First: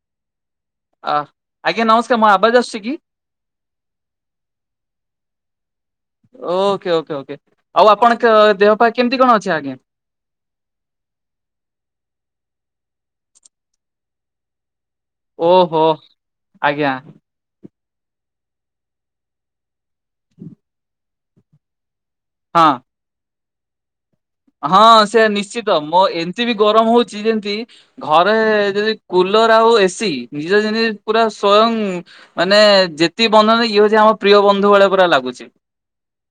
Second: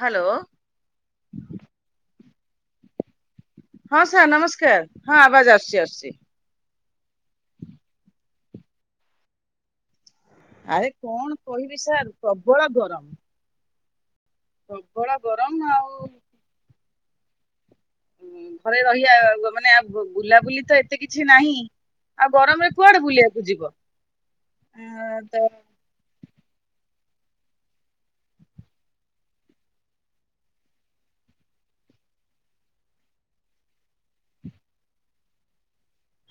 Hello ଅ ଆଜ୍ଞା ନମସ୍କାର ମା ଆବାଜ ଆସଛି କି? ହଁ ସାର୍ ନମସ୍କାର ହଁ ଆବାଜ ଆସୁଛି ଆସ ଓ ଓେ ଓକେ ଓକେ ଆଉ ଆପଣଙ୍କ ଦେହ ପାଇଁ କେମତି କଣ ଅଛି ଆଜ୍ଞା? ଆରେ କଣ କହିବି ସାର୍ ପ୍ରବଳ ଗରମ ପ୍ରବଳ ଗରମ ଓହୋ ଆଉ ଆଜ୍ଞା। ଘରେ ରହିବା ମାନେ ବୁଲାବୁଲି ତ ଏତେ କିଛି ନାହିଁ। ଆଉ ହଁ। ଗରମରେ କୁଆଡେ ବୁଲିବା ଯିବ ହଁ ଆଁ, ସେ ତ ନିଶ୍ଚିତ ମୋ ଏମିତି ବି ଗରମ ହଉଛି। ଯେମିତି ଘରେ ଯଦି କୁଲର ଆଉ ଏସି ନିଜ ଯେମିତି ପୁରା ସ୍ଵୟଂ ମାନେ ଯେତିକି ବଧନ ଇଏ ହଉଛି ଆମ ପ୍ରିୟ ବନ୍ଧୁ ବେଳେ ପୁରା ଲାଗୁଛି।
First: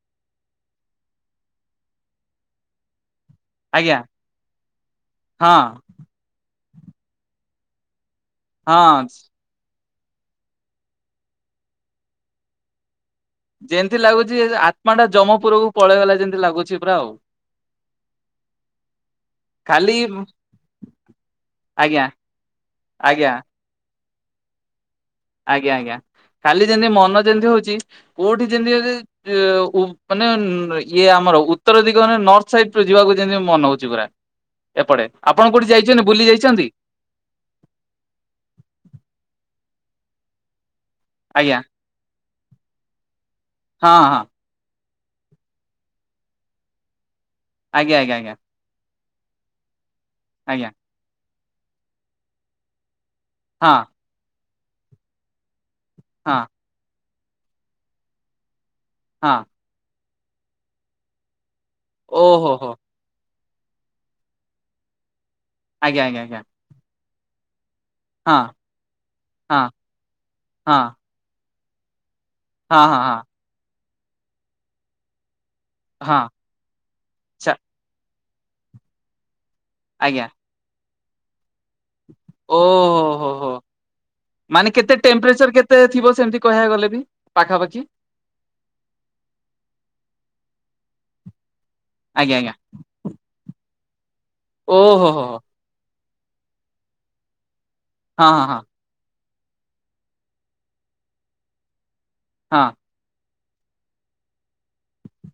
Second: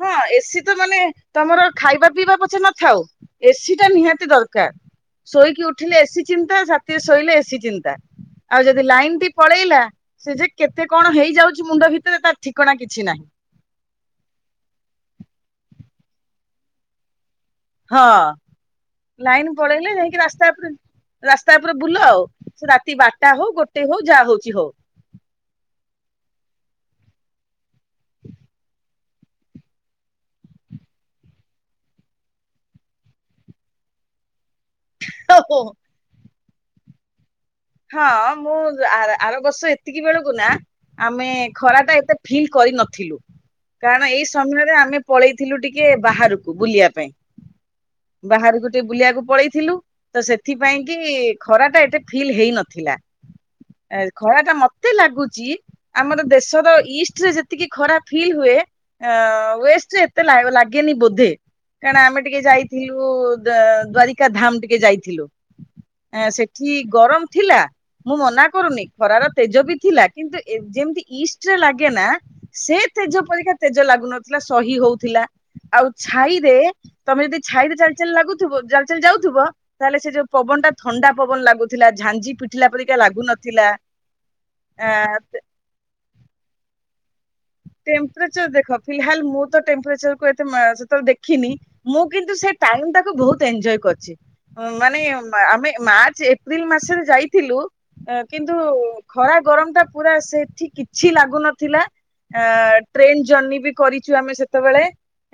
ହଁ ଏସି ତ ମାନେ ତମର ଖାଇବା ପିଇବା ପଛେ ନଥାଉ ଏସିି ଟା ଆଜ୍ଞା ନିହାତି ଦରକାର ହଁ ଶୋଇକି ଉଠିଲେ ଏସି ଚିନ୍ତା ଶୋଇଲେ ଏଶି ଚିନ୍ତା। ଆଉ ଯଦି ହଁ। ଲାଇନ ଟି ପଳେଇଲା ସେ ଯେ କେତେ କଣ ହେଇଯାଉଛି ମୁଣ୍ଡ ଭିତରେ ତ ଠିକଣା କିଛି ନାହିଁ। ଯେମତି ଲାଗୁଛି ଆତ୍ମା ଟା ଜମପୁରକୁ ପଳେଇଗଲା ଯେମତି ଲାଗୁଛି ପୁରା ଆଉ। ହଁ ଲାଇନ ପଳେଇଲେ ଖାଲି ଯାଇକି ରାସ୍ତା ଉପରେ ରାସ୍ତା ଉପରେ ଆଜ୍ଞା ବୁଲ ଆଉ ସେ ରାତି ଆଜ୍ଞା ବାରଟା ହଉ ଗୋଟେ ହଉ ଯାହା ହଉଛି ହଉ। ଯେମତି ମନ ଯେମିତି ହଉଛି କୋଉଠି ଯେମିତି ହଉ ମାନେ ଇଏ ଆମର ଉତ୍ତର ଦିଗ ମାନ ନର୍ଥ ସାଇ ଯିବାକୁ ଯେମିତି ମନ ହଉଛି ପୁରା। ଏପଟେ ଆପଣ କୋଉଠି ଯାଇଛନ୍ତି ବୁଲି ଯାଇଛନ୍ତି? ଛନ୍ତି। ହଁ ମୁଁ ଆର ବର୍ଷ ଏତିକି ବେଳକୁ ନା ଆମେ ଆଜ୍ଞା ଖରା ଟା ଏତେ ଫିଲ୍ କରିନଥିଲୁ ହଁ କାରଣ ହଁ ଏଇ ସମୟରେ ଆମେ ପଳେଇଥିଲୁ ଟିକେ ବାହାରକୁ ବୁଲିବା ପାଇଁ। ଆଜ୍ଞା ଆଜ୍ଞା ଆଜ୍ଞା। ବାହାରକୁ ଟିକେ ବୁଲିବାକୁ ପଳେଇଥିଲୁ। ତ ସେଥିପାଇଁ କି ଖରା ଟା ଏତ ଫିଲ୍ ହେଇ ନଥିଲା। ଆଜ୍ଞା ଘରା ଟା ମତ କେତେ ଲାଗୁଛି ଆମର ହଁ ହଁ ଦେଶର ଇଷ୍ଟ ଯେତିକି ଖରାପ ଫିଲ୍ ହୁଏ ହଁ ହ ୱେ ଲ ଲାଗଗେ ନି ବୋଧେ କାରଣ ଆମେ ଟିକେ ଓହୋ ହୋ ଯାଇଥିଲୁ। ଦ୍ଵାରିକା ଧାମ ଟିକେ ଯାଇଥିଲୁ। ଆଜ୍ଞା ଆ ଆଜ୍ଞା ଆଜ୍ଞା ସେଠି ଗରମ। ଥିଲା। ମୁଁ ମନା କରୁନି ଖରାର ତେଜ ହଁ ବି ଥିଲା କିନ୍ତୁ ଯେମତି ହଁ ଇଷ୍ଟ ଲାଗେ ନା। ସେ ହଁ ହଁ ହଁ ତେଜ ହଁ ପରୀକ୍ଷା ତେଜ ଲାଗୁ ନଥିଲା ସହି ହଉଥିଲା। ଆଉ ହଁ ଛାଇରେ ତମେ ଯଦି ଆଛା ଛାଇରେ ଚାଲି ଚାଲି ଲାଗୁ ଜ ଯାଉଥିବ। ତାହେଲେ ସେ ଯୋଉ ଆଜ୍ଞା ପବନ ଟା ଥଣ୍ଡା ପବନ ଲାଗୁଥିଲା। ଝାଞ୍ଜି ପିଟିଲା ପରିକା ଓହୋ ହୋ ହୋ ଲାଗୁନଥିଲା ମାନେ ଆ କେତେ ଟେମ୍ପରେଚର କେତେ ଥିବ ସେମିତି କହିବାକୁ ଗଲେ ବି ପାଖାପାଖି ଟେମ୍ପରେଚର ଦେଖ ଫିଲାଲ ମୁଁ ତ ଟେମ୍ପରେଚର କୁ ଏତେ ତ ଦେଖିନି ମୁଁ ଆଜ୍ଞା କିନ୍ତୁ ଆଜ୍ଞା ସେ ଟାଇମ ଟାକୁ ବହୁତ ଏନ୍ଜୟ କରିଛି। ହଁ ମାନେ ଓହୋ ହୋ ହୋ ଆମେ ମା ଏପ୍ରିଲ ମାସରେ ଯାଇଥିଲୁ। ଅ ହଁ ହଁ କିନ୍ତୁ ହଁ ଖରା ଗରମ ଟା ପୁରା ସେଠି କିଛି ଲାଗୁନଥିଲା। ଆ ହଁ ଟ୍ରେନ୍ ଜର୍ନ। ବି କରିଛୁ ଆମେ ସେ ଯେତେବେଳେ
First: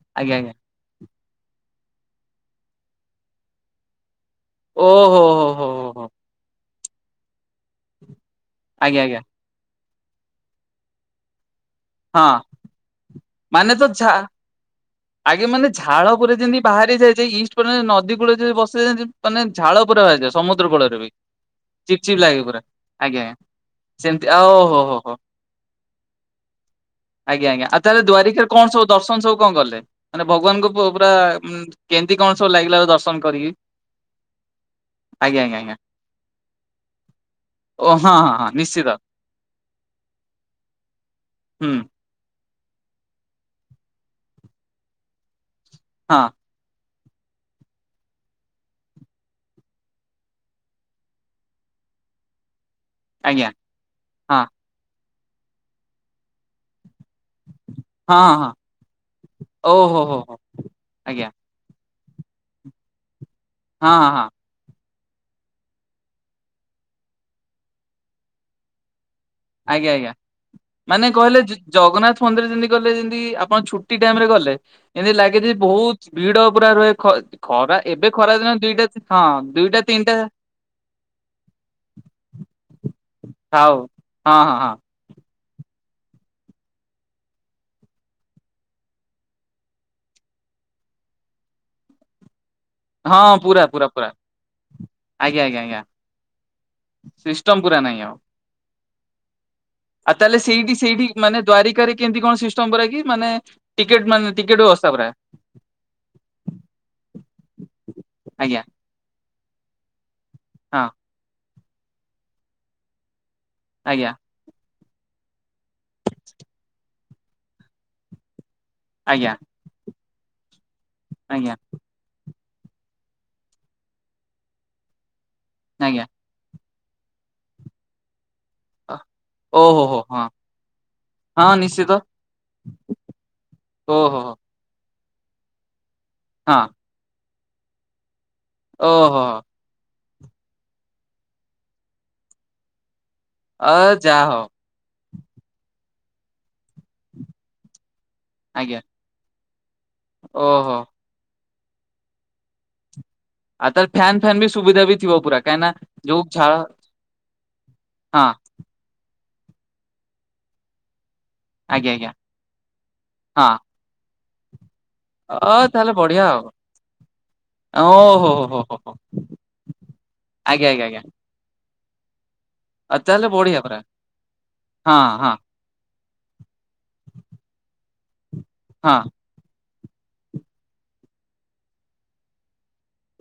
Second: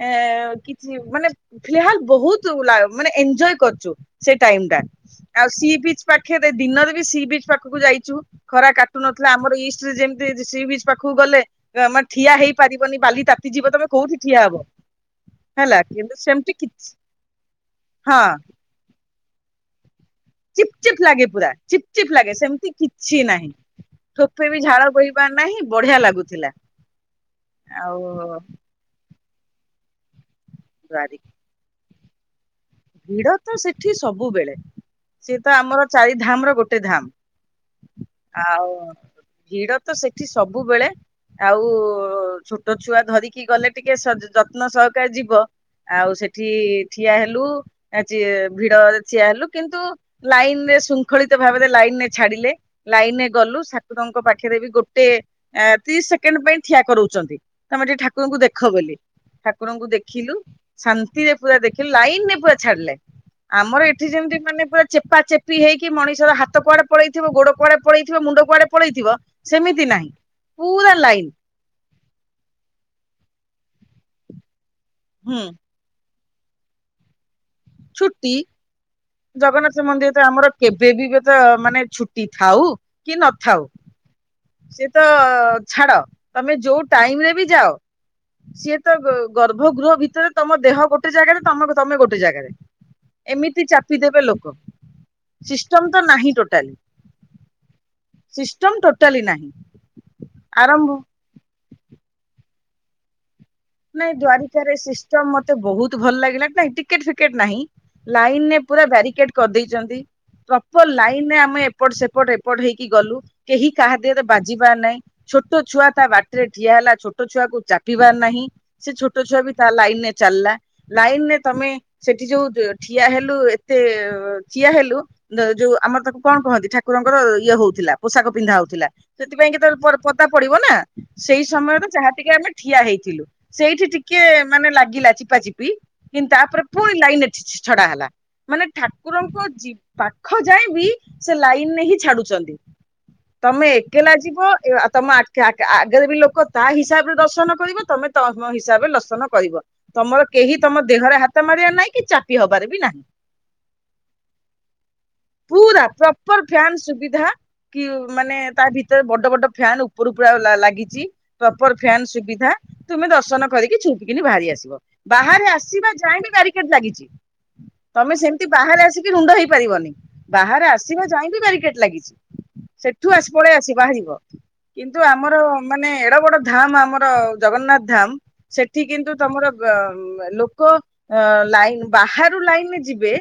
ଏ ଆଜ୍ଞା ଆଜ୍ଞା କିଛି ମାନେ ଫିଲହଲ ବହୁତ ମାନେ ଏଞଜୟ କରୁଛୁ। ସେ ଟାଇମ ଟା ଓହୋ ଆଉ ହୋ ହୋ ସି ପିଚ ହୋ ପାଖେ ଦିନ ସି ବିଚ୍ ପାଖକୁ ଯାଇଛୁ। ଖରା କାଟୁ ଆଜ୍ଞା ଆଜ୍ଞା ନଥିଲା ଆମର ଇ ଯେମତି ସି ବିଚ ପାଖକୁ ଗଲେ। ଆମର ଠିଆ ହଁ ହେଇପାରିବନି ବାଲି ତା ମାନେ ତ ଝ ଆଗେ ମାନେ ହେଲା ଝାଳ କିନ୍ତୁ ପରେ ସେମିତି ଯେମିତି କିଛି ବାହାରି ଯାଇଛି ଇଷ୍ଟ ପରେ ନଦୀ ହଁ କୂଳେ ଯଦି ବସି ମାନ ଝାଡ ଚିପ୍ ଚିପ୍ ଲାଗେ ପୁରା ଚିପ୍ ଚିପ୍ ଲାଗେ ସେମତି କିଛି ନାହିଁ ସେମିତି ଆଉ ସୋପେ ବି ଓହୋ ଝାଳ ହୋ ହୋ ବୋୋଇବା ନାହିଁ ବଢିଆ ଲାଗୁଥିଲା। ତାହେ ଆଉ ଦ୍ୱାରିକରେ କଣ ସବୁ ଦର୍ଶନ ସୁ କଣ ଗଲେ ମାନେ ଭଗବାନଙ୍କୁ ପୁରରା କେନ୍ଦ୍ର୍ରୀ କ ଭିଡ ତ ସେଠି ସବୁବେଳେ ସିଏ ଆଜ୍ଞା ତ ଆଜ୍ଞା ଆଜ୍ଞା ଆମର ଚାରି ଧାମ ର ଗୋଟେ ଓ ଧାମ ହଁ ହଁ ହଁ ଆଉ ନିଶ୍ଚିତ ଭିଡ ତ ସେଠି ସବୁବେଳେ ହୁଁ ଆଉ ଛୋ ଟ ଛୁଆ ଧରିକି ଗଲେ ଟିକେ ଯତ୍ନ ସହକ ଯିବ। ଆଉ ହଁ ସେଠି ଠିଆ ହେଲୁ ଆଜି ଭିଡ ଠୀଆ ହେଲୁ କିନ୍ତୁ ଲାଇନରେ ଶୃଙ୍ଖଳିତ ଭାବରେ ଲାଇନ ରେ ଛାଡିଲେ। ଲାଇନରେ ଆଜ୍ଞା ଗଲୁ ଠାକୁରଙ୍କ ହଁ ପାଖରେ ବି ଗୋଟେ ତିରିଶ ସେକେଣ୍ଡ ପାଇଁ ଠିଆ କରୁଛି। ଚନ୍ତି ତମେ ଟିକେ ହଁ ଠାକୁରଙ୍କୁ ହଁ ହଁ ଦେଖ ବୋଲି ଠାକୁରଙ୍କୁ ଓହୋ ହୋ ଦେଖିଲୁ ହୋ ଆଜ୍ଞା ଶାନ୍ତିରେ ପୁରା ଦେ ଲାଇନ ରେ [unintelligible] ଛାଡ଼ିଲେ। ଆମର ହଁ ଏଠି ହଁ ହଁ ଯେମିତି ମାନେ ପା ଚେପା ଚେପି ହେଇକି ମଣିଷ ହାତ କୁଆଡେ ପଳେଇଥିବ ଗୋଡ କୁଆଡେ ପଳେଇଥିବ ମୁଣ୍ଡ କୁଆଡେ ପଳେଇଥିବ। ସେମିତି ଆଜ୍ଞା ନାହିଁ ଆଜ୍ଞା ପୁରା ମାନେ ଲାଇନ କହିଲେ ଜଗନ୍ନାଥ ମନ୍ଦିର ଯେମତି କହିଲ ଯେମିତି ଆ ଆପଣ ଛୁଟି ଟାଇମ ରେ ଗଲେ। ଏମିତି ହୁଁ ଲାଗେ ଯେ ବହୁତ। ଭିଡ ପୁରା ରୁହେ ଖ ଛୁଟି ଦୁଇଟା ଜଗନ୍ନାଥ ମନ୍ଦିର ତିନିଟା ତ ଆମର କେବେ ବି ତ ମାନେ ଛୁଟି ଥାଉ କି ନଥାଉ। ହଉ ହଁ ହଁ ହଁ ସେ ତ। ଛାଡ ତମେ ଯୋଉ ଟାଇମ ରେ ବି ଯାଅ ସିଏ ତ ଗର୍ଭ ଗୃହ ଭିତରେ ତମ ଦେହ ଗୋଟେ ଜାଗାରେ ତମେ ତମେ ଗୋଟେ ଜାଗାରେ। ହଁ ଏମିତି ପୁରା ପୁର ଚାପି ପ ଦେବେ ଲୋକ ଆଜ୍ଞା ଆଞ ଆଞ ସିଷ୍ଟମ ତ ନାହିଁ ଟୋଟାଲି ସିଷ୍ଟମ ପୁର ନାଇଁ ଆଉ ସିଷ୍ଟମ ଟୋଟାଲି ନାହିଁ ଆଉ ତାହଲେ ସେଇଠି ଆରମ୍ଭ ସେଇଠି ମାନେ ଦ୍ୱାରିକାରେ କେମତି କଣ ସି ନମ୍ବର କିି ମାନେ। ଟିକେଟ ନାଇଁ ମାନେ ଟିକେଟ ଦ୍ଵାରିକା ବ୍ୟବସ୍ଥା ପୁରା ସିଷ୍ଟମ ମତେ ବହୁତ ଭଲ ଲାଗିଲା ନାଇଁ ଟିକେଟ। ଟିକେଟ ନାହିଁ ଲାଇନରେ ଆଜ୍ଞା ପୁରା ବ୍ୟାାରିକେଟ। କରିଦେଇଛନ୍ତି। ହଁ ପ୍ରପର ଲାଇନରେ ଆମେ। ଏପଟ ସେପଟ ଏପଟ ହେଇକି ଗଲୁ। କେହି କାହା ଆଜ୍ଞା ଦିହରେ ବାଜିିବାର ନାଇଁ। [unintelligible] ଛୁଆ ତା ବାଟରେ ଠିଆ ହେଲା ଛୋ ଛୋଟ ଛୁଆକୁ ଚାପିବାର ନାହିଁ। ସେ ଛୋଟ ଆଜ୍ଞା ଛୁଆ ବି ତା ଲାଇନ ରେ। ଚାଲଲା। ଲାଇନରେ ଆଜ୍ଞା ତମେ ସେଠି ଯୋଉ। ଠିଆ ହେଲୁ ଏତେ ଠିଆ ହେଲୁ। ଯଉ ଆମର ଆଜ୍ଞା। ତାକୁ କଣ କହନ୍ତି ଠା ଠାକୁରଙ୍କର ଇଏ ହଉଥିଲା ପୋଷାକ ପିନ୍ଧା ହଉଥିଲା ସେଥିପାଇଁ କେ ଓହୋ [unintelligible] ହୋ ହଁ ପରଦା ପଡିବନା ସେଇ ହଁ ସମୟରେ ତ ନିଶ୍ଚିତ ଯାହା ଟିକେ ଆମେ ଠିଆ ହେଇଥିଲୁ। ସେଇଠି ଓହୋ ଟିକେ ହୋ ମାନେ ଲାଗିଲା ଚିପା ଚିପି। କିନ୍ତୁ ହଁ ତାପରେ ପୁଣି ଲାଇନଟ ଛଡା ହେଲା। ମାନେ ଓହୋ। ଠାକୁରଙ୍କ ଜୀବ ପାଖ ଯାଏ ବି ସେ ଲାଇନ ରେ ହିଁ ଛାଡୁଛନ୍ତି। ତମେ ଅ ଏକଲା ଯାହା ଯିବ ହଉ ଆଉ ତମ ଆ ଆଗରେ ବି ଲୋକ ତା ହିସାବରେ ଦର୍ଶନ କରିବ ତମେ ତମେ ତମ ଆଜ୍ଞା ହିସାବରେ ଦର୍ଶନ କରିବ ତମର କେହି ଓହୋ। ତମ ଦେହରେ ହାତ ହାତ ମାରିବାର ନାହିଁ କି ଚାପି ହବାର ବି ନାହିଁ। ଆଉ ତାର ଫ୍ୟାନ ଫ୍ୟାନ ବି ସୁବିଧା ବି ଥିବ କାହିଁକି ନା ପୁରା ଯୋଉ ପ୍ରପର ଝାଳ ଫାନ ସୁବିଧା କି ହଁ ମାନେ ତା ଭିତରେ ବ ବଡ ବଡ ଫ୍ୟାନ ଉପରୁ ପୁରା ଲାଗିଛି। ପ୍ରପର ଆଜ୍ଞା ଫ୍ୟାନ୍ ଆଜ୍ଞା ସୁବିଧା। ତୁମେ ଦର୍ଶନ ହଁ କରିକି ଚୁପ୍ କିନି ବାହାରି ଆସିବ। ବାହାରେ ଅ ଆସିବା ତାହେଲେ ବଢିଆ ଯାଇଁବି ଆଉ ବାରିକେଡ ଲାଗିଛି ତମେ ଓହୋ ହୋ ସେମତି ହୋ ହୋ ବାହାରେ ହୋ ଆସିକି ରୁଣ୍ଡ ହେଇପାରିବନି ବାହାରେ ଆଜ୍ଞା ଆଜ୍ଞା ଆଜ୍ଞା ଆସିବା ଯାଇ ବି ବାରିକେଡ। ଲାଗିଛି। ଆଉ ସେଠୁ ତାହେଲେ ଆସି ପଳେଇ ବଢିଆ ଆସି ପୁରା ବାହାରିବ ହଁ କିନ୍ତୁ ହଁ ଆମର ମାନେ ଏଡ ବଡ ଧାମ ଆମର ଜଗନ୍ନାଥ ଧାମ୍। ସେଠି ହଁ କିନ୍ତୁ ତମର ଲୋକ ଲାଇନ୍ ବାହାରୁ ଲାଇନରେ ଯିବେ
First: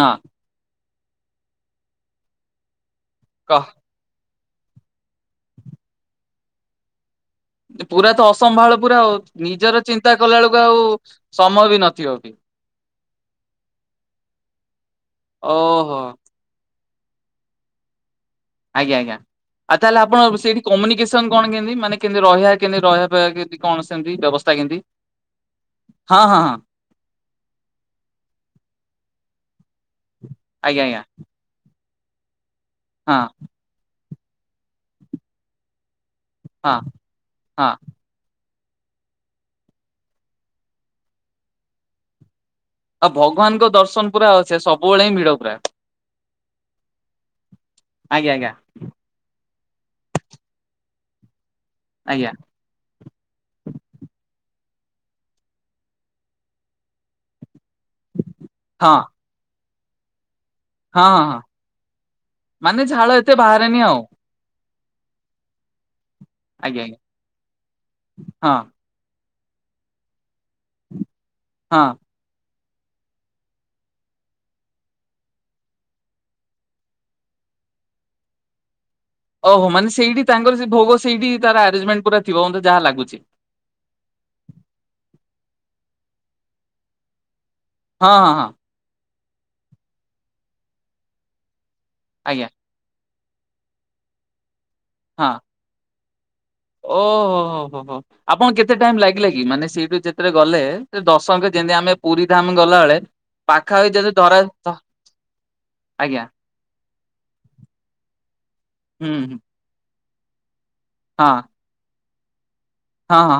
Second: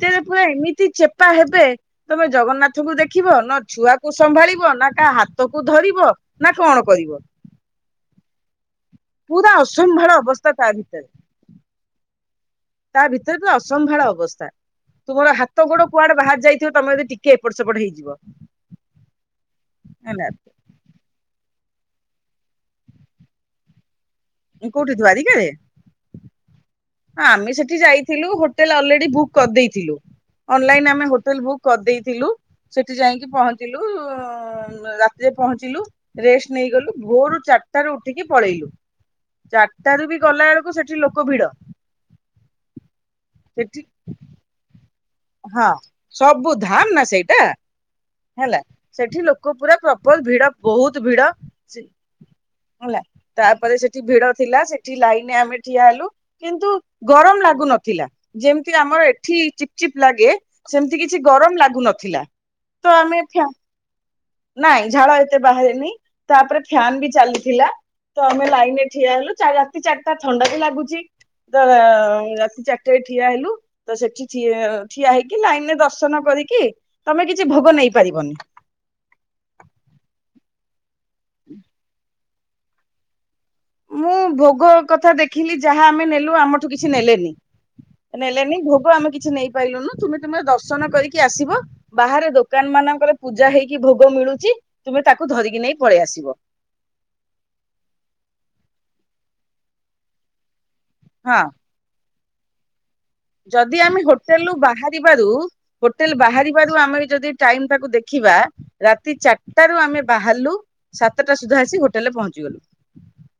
ହଁ ପୁର ଏମିତି ଚେପା ହେବେ ତମେ ଜଗନ୍ନାଥଙ୍କୁ ଦେଖ ଦେଖିବ କି କହ ଛୁଆକୁ ସମ୍ଭାଳିବ ନା କାହା ହାତକୁ ଧରିବ ନା କଣ କରିବ? ପୁରା ତ ଅସମ୍ଭାଳ। ପୁରା ଆଉ ପୁରା ନିଜର ଅସମ୍ଭାଳ ଚିନ୍ତା କଲା ଅବସ୍ଥା ବେଳକୁ ତା ଆଉ ଭିତରେ ସମୟ ବି ନଥିବ ବି ତା ଭିତରେ ଅସମ୍ଭାଳ ଅବସ୍ଥା ତୁମର ହାତ ଗୋଡ ଓହୋ କୁଆଡେ ବାହାରି ଯାଇଥିବ ତମେ ବି ଟିକେ ଏପଟ ସେପଟ ହେଇଯିବ। ଆଜ୍ଞା ଆଜ୍ଞା ଆଉ ତାହେଲେ ଆପଣ ହେଲା ସେଇଠି କମ୍ୟୁନିକେସନ କଣ କେତି ମାନେ କେମିତି ରହିବା କେମତି ରହିବା କେନ୍ତି କଣ? ସେମିତି ବ୍ୟବସ୍ଥା ମୁଁ କେମିତି କଉଠି ଦ୍ୱାରିକା ରେ ହଁ ହଁ ହଁ ହଁ ଆମେ ସେଠି ଯାଇଥିଲୁ ହୋଟେଲ ଅଲରେଡି ବୁକ୍ କରିଦେଇଥିଲୁ। ଆଜ୍ଞା ଅନଲାଇନ ଆଜ୍ଞା ଆମେ ହୋଟେଲ ବୁକ୍ କରିଦେଲୁ। ଲୁ ସେଠି ହଁ ଯାଇକି ପହଞ୍ଚିଲୁ। ରାତିରେ ପହଞ୍ଚିଲୁ। ରେଷ୍ଟ ହଁ ନେଇଗଲୁ ଭୋରୁୁ ହଁ ଚାରିଟ ର ଉଠିକି ପଳେଇଲୁ। ଚାରିଟାରୁ ବି ଗଲା ବେଳକୁ ସେଠି ଲୋକ ଭିଡ। ଆଉ ଭଗବାନଙ୍କ ସେଠି ଦର୍ଶନ ପୁରା ଅ ସେ ସବ ହଁ ସବୁ ଧାମ ନା ସେଇଟା ଆଜ୍ଞା ଆଜ୍ଞା ହେଲା ସେଠି ଲୋକ ପୁରା ପ୍ରପଲ ଭିଡ ବହୁତ ଭିଡ। ଆଜ୍ଞା ହେଲା ତାପରେ ସେଠି ଭିଡ ଥିଲା ସେଠି ଲାଇନ ଆମେ ଠିଆ ହେଲୁ କିନ୍ତୁ ଗରମ ଲାଗୁନ ଥିଲା ଯେମିତି ହଁ ଆମର ଏଠି ଚିପ୍ ଲାଗେ ସେମିତି ହଁ କିଛି ହଁ ହଁ ଗରମ ଲାଗୁ ନଥିଲା ମାନେ ତ ଝାଳ ଆମେ ଏତେ ଏଠ ବାହାରେନି ଆଉ ନାଇଁ ଝାଳ ଏତେ ବାହାରେନି ତାପରେ ଆଜ୍ଞା ଆଜ୍ଞା ଫ୍ୟାାନ ବି ଚାଲିଥିଲା ତ ଆମେ ହଁ ଲାଇନରେ ଠିଆ ହେଲୁ। ଚା ରାତି ଚାର ଟା ଥଣ୍ଡା ବି ଲାଗୁଛି ତ ହଁ ରାତି ଚା ଟେ ଠିଆ ହେଲୁ ତ ସେଠି ଠିଆ ହେଇକି ଲାଇନ ରେ ଦର୍ଶନ କରିକି ତମେ କିଛି ଭୋଗ ନେଇପାରିବନି। ଓହୋ ମାନେ ସେଇଠି ତାଙ୍କର ସେ ଭୋଗ ସେଇି ତାର ଆରେ୍ନ୍ଜମେଣ୍ଟ ଥିବ ମେ ଯାହା ଲାଗୁଛି। ମୁଁ ଭୋଗ କଥା ଦେଖିଲି ଯାହା ଆମେ ନେଲୁ ଆମଠୁ କିଛି ନେଲେନି। ହଁ ନେ ହଁ ହଁ ହେଲାନି ଭୋଗ ଆମେ କିଛି କିଛି ନେଇପାରିଲୁନୁ ତୁମେ ତୁମର ଦର୍ଶନ କରିକି ଆସିବ। ବାହାରେ ଆଜ୍ଞା ଦୋକାନ ମାନଙ୍କର ପୂଜା ହେଇକି ଭୋଗ ମିଳୁଛି। ତୁମେ ତାକୁ ହଁ ଧରିକି ନେଇ ପଳେଇଆସ। [inaudible] ଓହୋ ହୋ ହୋ ହୋ ଆପଣଙ୍କୁ କେତେ ଟାଇମ ଲାଗିଲା କି ମାନେ ସେଇଠୁ ଯେତେବେଳେ ଗଲେ? ହଁ ଦଶକ ଯେମିତି ଆମେ ପୁରୀ ଧାମ୍ ଗଲାବେେଳେ ଯଦି ଆମେ ହୋଟେଲରୁ ବାହାରିବାରୁ ହୋଟେଲ ଆଜ୍ଞା ବାହାରିବାରୁ ଆମେ ଯଦି ଟାଇମଟାକୁ ଦେଖିବା ହୁଁ ରାତି ହୁଁ ଚାରିଟା ରୁ ଆମେ ବାହାରାଲୁ। ହଁ ସାତଟା ସୁଧା ଆସି ଗୋଟେ [unintelligible] ପହଞ୍ଚିଗଲୁ। ହଁ ହଁ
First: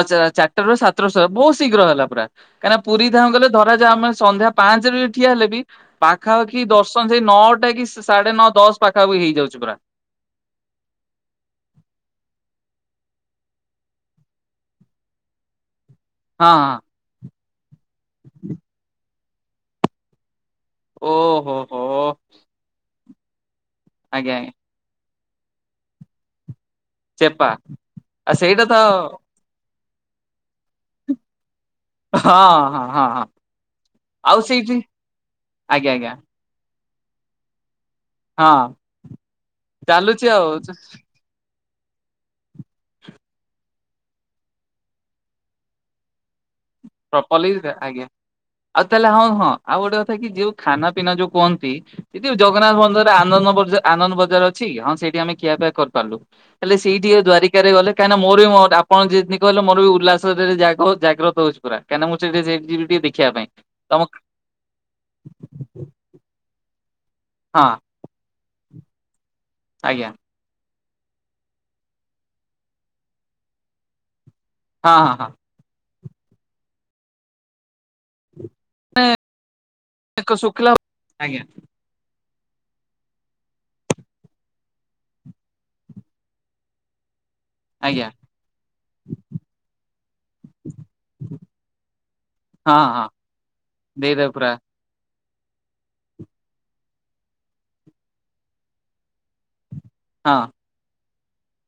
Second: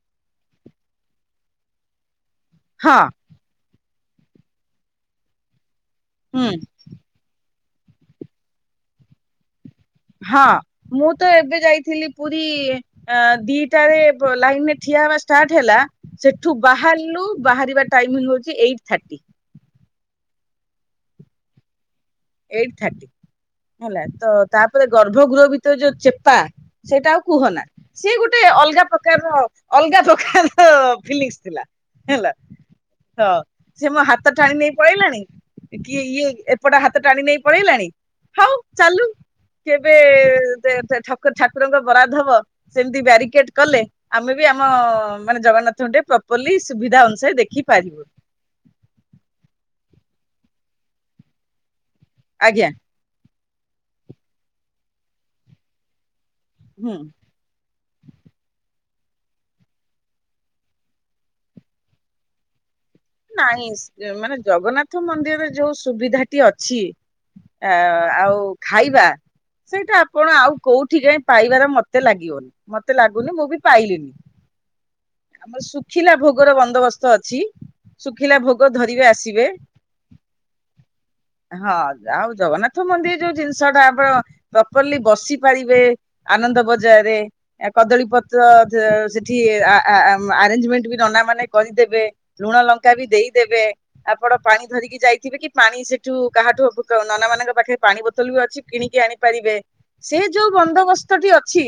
ହଁ ଚାରିଟାରୁ ସାତର ବହୁତ ଶୀଘ୍ର ହେଲା ପୁରା କାହିକନା ହଁ ପୁରୀ ଧାମ ଗଲେ ଆମେ ସନ୍ଧ୍ୟା ପାଞ୍ଚରେ ବି ଠିଆ ହେଲେ ବି ହୁଁ ପାଖାପାଖି ଦର୍ଶନ ସେଇ ନଅ ସେଟା କି ସାଢେ ନଅ ଦଶ ପାଖା ବି ହେଇଯାଉଛି ପୁରା। ହଁ ମୁଁ ତ ଏବେ ଯାଇଥିଲି ପୁରୀ ଦିଟାରେ ଲାଇନରେ ଠିଆ ହେବା ଷ୍ଟାର୍ଟ ହେଲା। ହଁ ସେଠୁ ହଁ। ବାହାରିଲୁ। ବାହାରିବା ଟାଇମିଙ୍ଗ ହଉଛି ଏଇଟ ଥାର୍ଟି। ଓ ହୋ ହୋ। Eight thirty. ହେଲା ତ ଆଜ୍ଞା ଆଜ୍ଞା ତାପରେ ଗର୍ବ ଗଭଗୃହ ଭିତରେ ଯୋଉ ଚେପା ସେଇଟା ଆଉ ଚେପା କୁହନା ସିଏ ଆଉ ଗୋଟେ ସେଇଟା ତ ଅଲଗା ପ୍ରକାରର ଅଲଗା ପ୍ରକାର ଫିଲିଙ୍ଗସ ଥିଲା। ହେଲା ହଁ ସେ ମୋ ହାତ ଆଉ ଟାଣି ନେଇ ସେଇଠି ପଳେଇଲାଣି ଆଜ୍ଞା କିଏ ଆଜ୍ଞା ଇଏ [unintelligible] ତେ ଟାଣି ନେଇ ପଳେଇଲାଣି। ହଉ ହଁ ଚାଲୁ କେବେ ଚାଲୁଛି ଆଉ [unintelligible] ଠାକୁରଙ୍କ ବରାଦ ହବ ସେମିତି ବ୍ୟାରିକେଡ କଲେ ଆମେ ବି ଆମ ମାନେ ଜଗନ୍ନାଥଟେ ପ୍ରପରଲି ସୁବିଧା ଅନୁସାରେ ଦେଖି ପାରିବୁ। ଆଜ୍ଞା ଆଉ ତାହେଲେ ହଁ ହଁ ଆଉ ଗୋଟେ ଥା କିି ଯୋଉ ଖାନା ପିନା ଯୋଉ କୁହନ୍ତି। [unintelligible] ଆଜ୍ଞା ଜଗନ୍ନାଥ ମନ୍ଦିରରେ ଆନନ୍ଦ। [unintelligible] ଆନନ୍ଦ ବଜାର ଅଛି ହଁ ସେଇଠି ଆମେ ଖିଆପିଆ କରିପାରିଲୁ। ହେଲେ ହୁଁ ସେଇଠି ଦ୍ୱାରିକାରେ ଗଲେ କାହିଁକିନା ମୋର ମ ଆପଣ ଯେମିତି କହିଲେ ମୋର ବି ଉଲ୍ଲାସରେ ଜାଗ ଜାଗ୍ରତ ହଉଛି। ପୁରା କାଇଁକିନା ମୁଁ [unintelligible] ପାଇଁ ତମ ନାଇଁ ମାନେ ଜଗନ୍ନାଥ ମନ୍ଦିରରେ ଯୋଉ ସୁବିଧାଟି ଅ ଛିି ଆ ହଁ ଆଉ ଖାଇବା ସେଇଟା ଆଜ୍ଞା ଆପଣ ଆଉ କୋଉଠି କାଇଁ ପାଇବାର ମତେ ଲାଗିବନି ମତେ ଲାଗୁନି ମୁଁ ବି ପାଇଲିନି। ହଁ ହଁ ହଁ। ଖିଲା ଭୋଗର ବନ୍ଦୋବସ୍ତ ଅଛି। ଶୁଖିଲା ଭୋଗ ଧରିବେ ଆସିବେ ହଁ ଶୁଖିଲା ଆଜ୍ଞା ହଁ ଆଉ ଜଗନ୍ନାଥ ମନ୍ଦିର ଯୋଉ ଜିନିଷଟା ଆପଣ ପ୍ରପରଲି ବସି ପାରିବେ ଆନନ୍ଦ ବଜାରେ ଆ କଦଳୀ ଆଜ୍ଞା ପତ୍ର ସେଠି ଆ ଆ ଆରେଞ୍ଜମେଣ୍ଟ ବି ନନାମାନେ କରିଦେବେ ଲୁଣ ଲ ହଁ ଟା ହଁ ବି ଦେଇଦେବେ ଦେଇଦେବେ ଆପଣ ପୁରା ପାଣି ଧରିକି ଯାଇ ଥିବେ କି ପାଣି ସେଠୁ କାହାଠୁ [unintelligible] ନନାମାନଙ୍କ ପାଖେ ପାଣି ବୋତଲବି ଅଛି କିଣିକି ଆଣି ପାରିବେ। ସେ ହଁ ଯୋଉ ବନ୍ଦୋବସ୍ ସ୍ତଟି ଅଛି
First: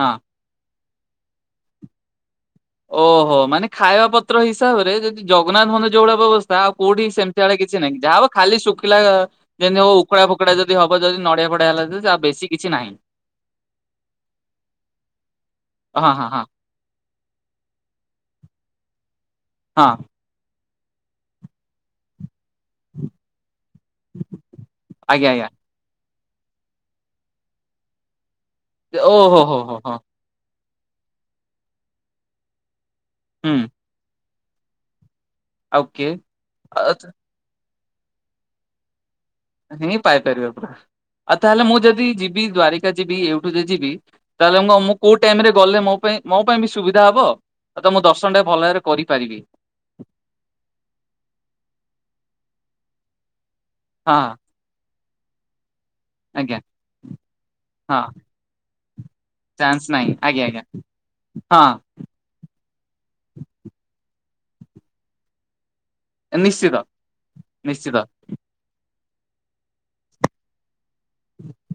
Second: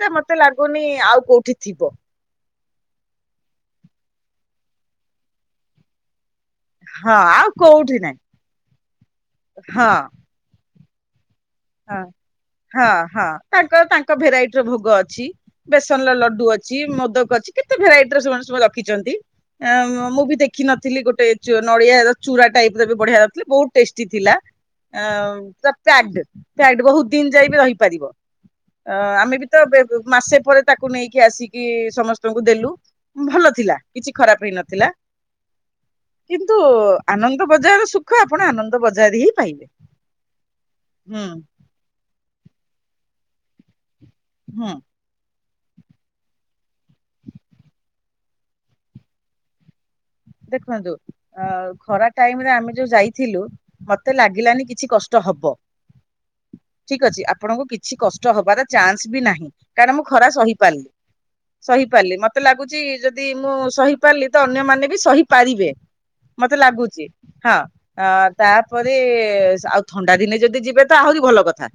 ହଁ। ମତେ ଲାଗୁନି ଆଉ କୋଉଠି ଥିବ। ଓହୋ ମାନେ ଖାଇବା ପତ୍ର ହିସାବରେ ଯଦି ଜଗନ୍ନାଥ ମନ୍ଦିରରେ ଯୋଉଭଳିଆ ବ୍ୟବ ତା ଆଉ କୋଉଠି ହଁ ସେମତି ଆଉ ଆଡେ କିଛି କୋଉଠି ନାହିଁ ଯାହା ହବ ଖାଲି ଶୁଖିଲା ନାହିଁ ଯେମିତି ହବ ହଁ ଉଖୁଡା ଫୁଖୁଡା ଯେ ଯଦି ହବ ଯଦି ନଡିଆ ଫଡିଆ ହେଲା ହଁ ଯଦି ଆଉ ବେଶୀ କିଛି ହଁ ନାହିଁ ହଁ ତାଙ୍କର ତାଙ୍କ ଭେରାଇଟିର ଭୋଗ ଅଛି। ହଁ ବେସନର ହଁ ହଁ ଲଡୁ ଅଛି ମୋଦକ ଅଛି କେତେ ଭେରାଇଟିର ସେମାନେ ସବୁ ର ରଖିଛନ୍ତି। ହଁ ଆଁ ମୁଁ ବି ଦେଖ୍ ଖି ନଥିଲି ଗୋଟେ ଚୁ ନଡିଆର ଚୁରା ଟାଇପର ବି ବଢିଆ ଥିଲା ବହୁ ଟେଷ୍ଟି ଥିଲା ଆଜ୍ଞା ଅଁଉଁ ଆଜ୍ଞା ତା ପ୍ୟାକ୍ଡ ପ୍ୟାକ୍ଡ ବହୁତ ଦିନ ଯାଏ ବି ରହିପାରିବ। ଅଁ ଆମେ ଓହୋ ବି ତ ହୋ ହୋ ବେ ହୋ ବେ ମାସେ ପରେ ତାକୁ ନେଇକି ଆସିକି ସମସ୍ତଙ୍କୁ ଦେଲୁ। ଭଲ ହୁଁ ଥିଲା କିଛି ଖରାପ ହେଇ ନଥିଲା। ଆଉ କିଏ କିନ୍ତୁ ଆନନ୍ଦ ବଜାର ସୁଖ ଆପଣ ଆନନ୍ଦ ବଜାର ହି ହିଁ ପାଇପାରିବା ପୁରା। ଆଉ ତାହେଲେ ମୁଁ ଯଦି ଯିବି ଦ୍ୱାରିକା ଯିବି ଏଇଠୁ ଯେ ଯିବି। ତାହେଲେ ହୁଁ। ମୁମଁ କୋଉ ଟାଇମ୍ ରେ ଗଲେ ମୋ ପାଇଁ ମୋ ପାଇଁ ବି ସୁବିଧା ହବ ତ ମୁଁ ଦର୍ଶନ ଟା ଭଲ ଭାବରେ କରିପାରିବି। ଦେଖନ୍ତୁ ଅ ଖରା ଟାଇମ୍ ରେ ଆମେ ଯୋଉ ଯାଇଥିଲୁ। ମତେ ହଁ ଲାଗିଲାନି କିଛି କଷ୍ଟ ହବ। ଆଜ୍ଞା ଠିକ ଅଛି ଆପଣଙ୍କୁ କିଛି ହଁ କଷ୍ଟ ହବାର ଚାନ୍ସ ବି ନାହିଁ ଚାନ୍ସ କାରଣ ମୁଁ ନାହିଁ ଖରା ଆଜ୍ଞା ଆଜ୍ଞା ସହିପାରିଲି ହଁ ସହିପାରିଲି ମତେ ଲାଗୁଛି ଯଦି ମୁଁ ସହିପାରିଲି। ତ ଅନ୍ୟମାନେ ତ ସହିପାରିବେ। ମତେ ନିଶ୍ଚିତ ଲାଗୁଛି ହଁ ନିଶ୍ଚିତ ଅ ତାପରେ ରେ ଏ ଆଉ ଥଣ୍ଡା ଦିନେ ଯଦି ଯିବେ ଆହୁରି ଭଲ କଥା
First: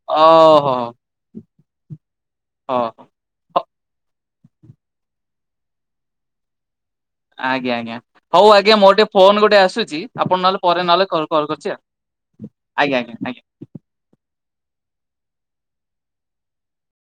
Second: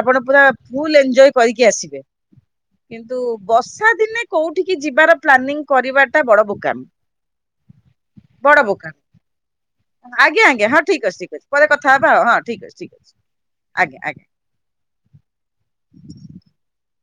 ଆପଣ ପୁରା ଓହୋ ଫୁଲ୍ ଏଞ୍ଜୟ କରିକି କିଏ ଆସିବେ। ହୋ କିନ୍ତୁ ହ ବସ୍ ଖରା ଦିନେ କୋଉଠିକି ଯିବାର ପ୍ଲାନିଂ କରିବାଟା ବଡ଼ ବୋକାମି। ଆଜ୍ଞା ଆଜ୍ଞା ହଉ ବଡ ଆଜ୍ଞା ବୋକାମି। ମୋର ଟିକେ ଫୋନ ଗୋଟେ ଆସୁଛି ଆପଣ ଆଜ୍ଞା ନହେଲେ ଆଜ୍ଞା ହଁ ପରେ ଠିକ୍ ନହେଲେ ଅଛି କଲ ଠିକ୍ ଅଛି ପରେ କରୁଛି କଥା ହବା ଆଉ ହଁ ଠିକ୍ ଅଛି ଠିକ୍ ଅଛି ଆଜ୍ଞା। ଆଜ୍ଞା ଆଜ୍ଞା।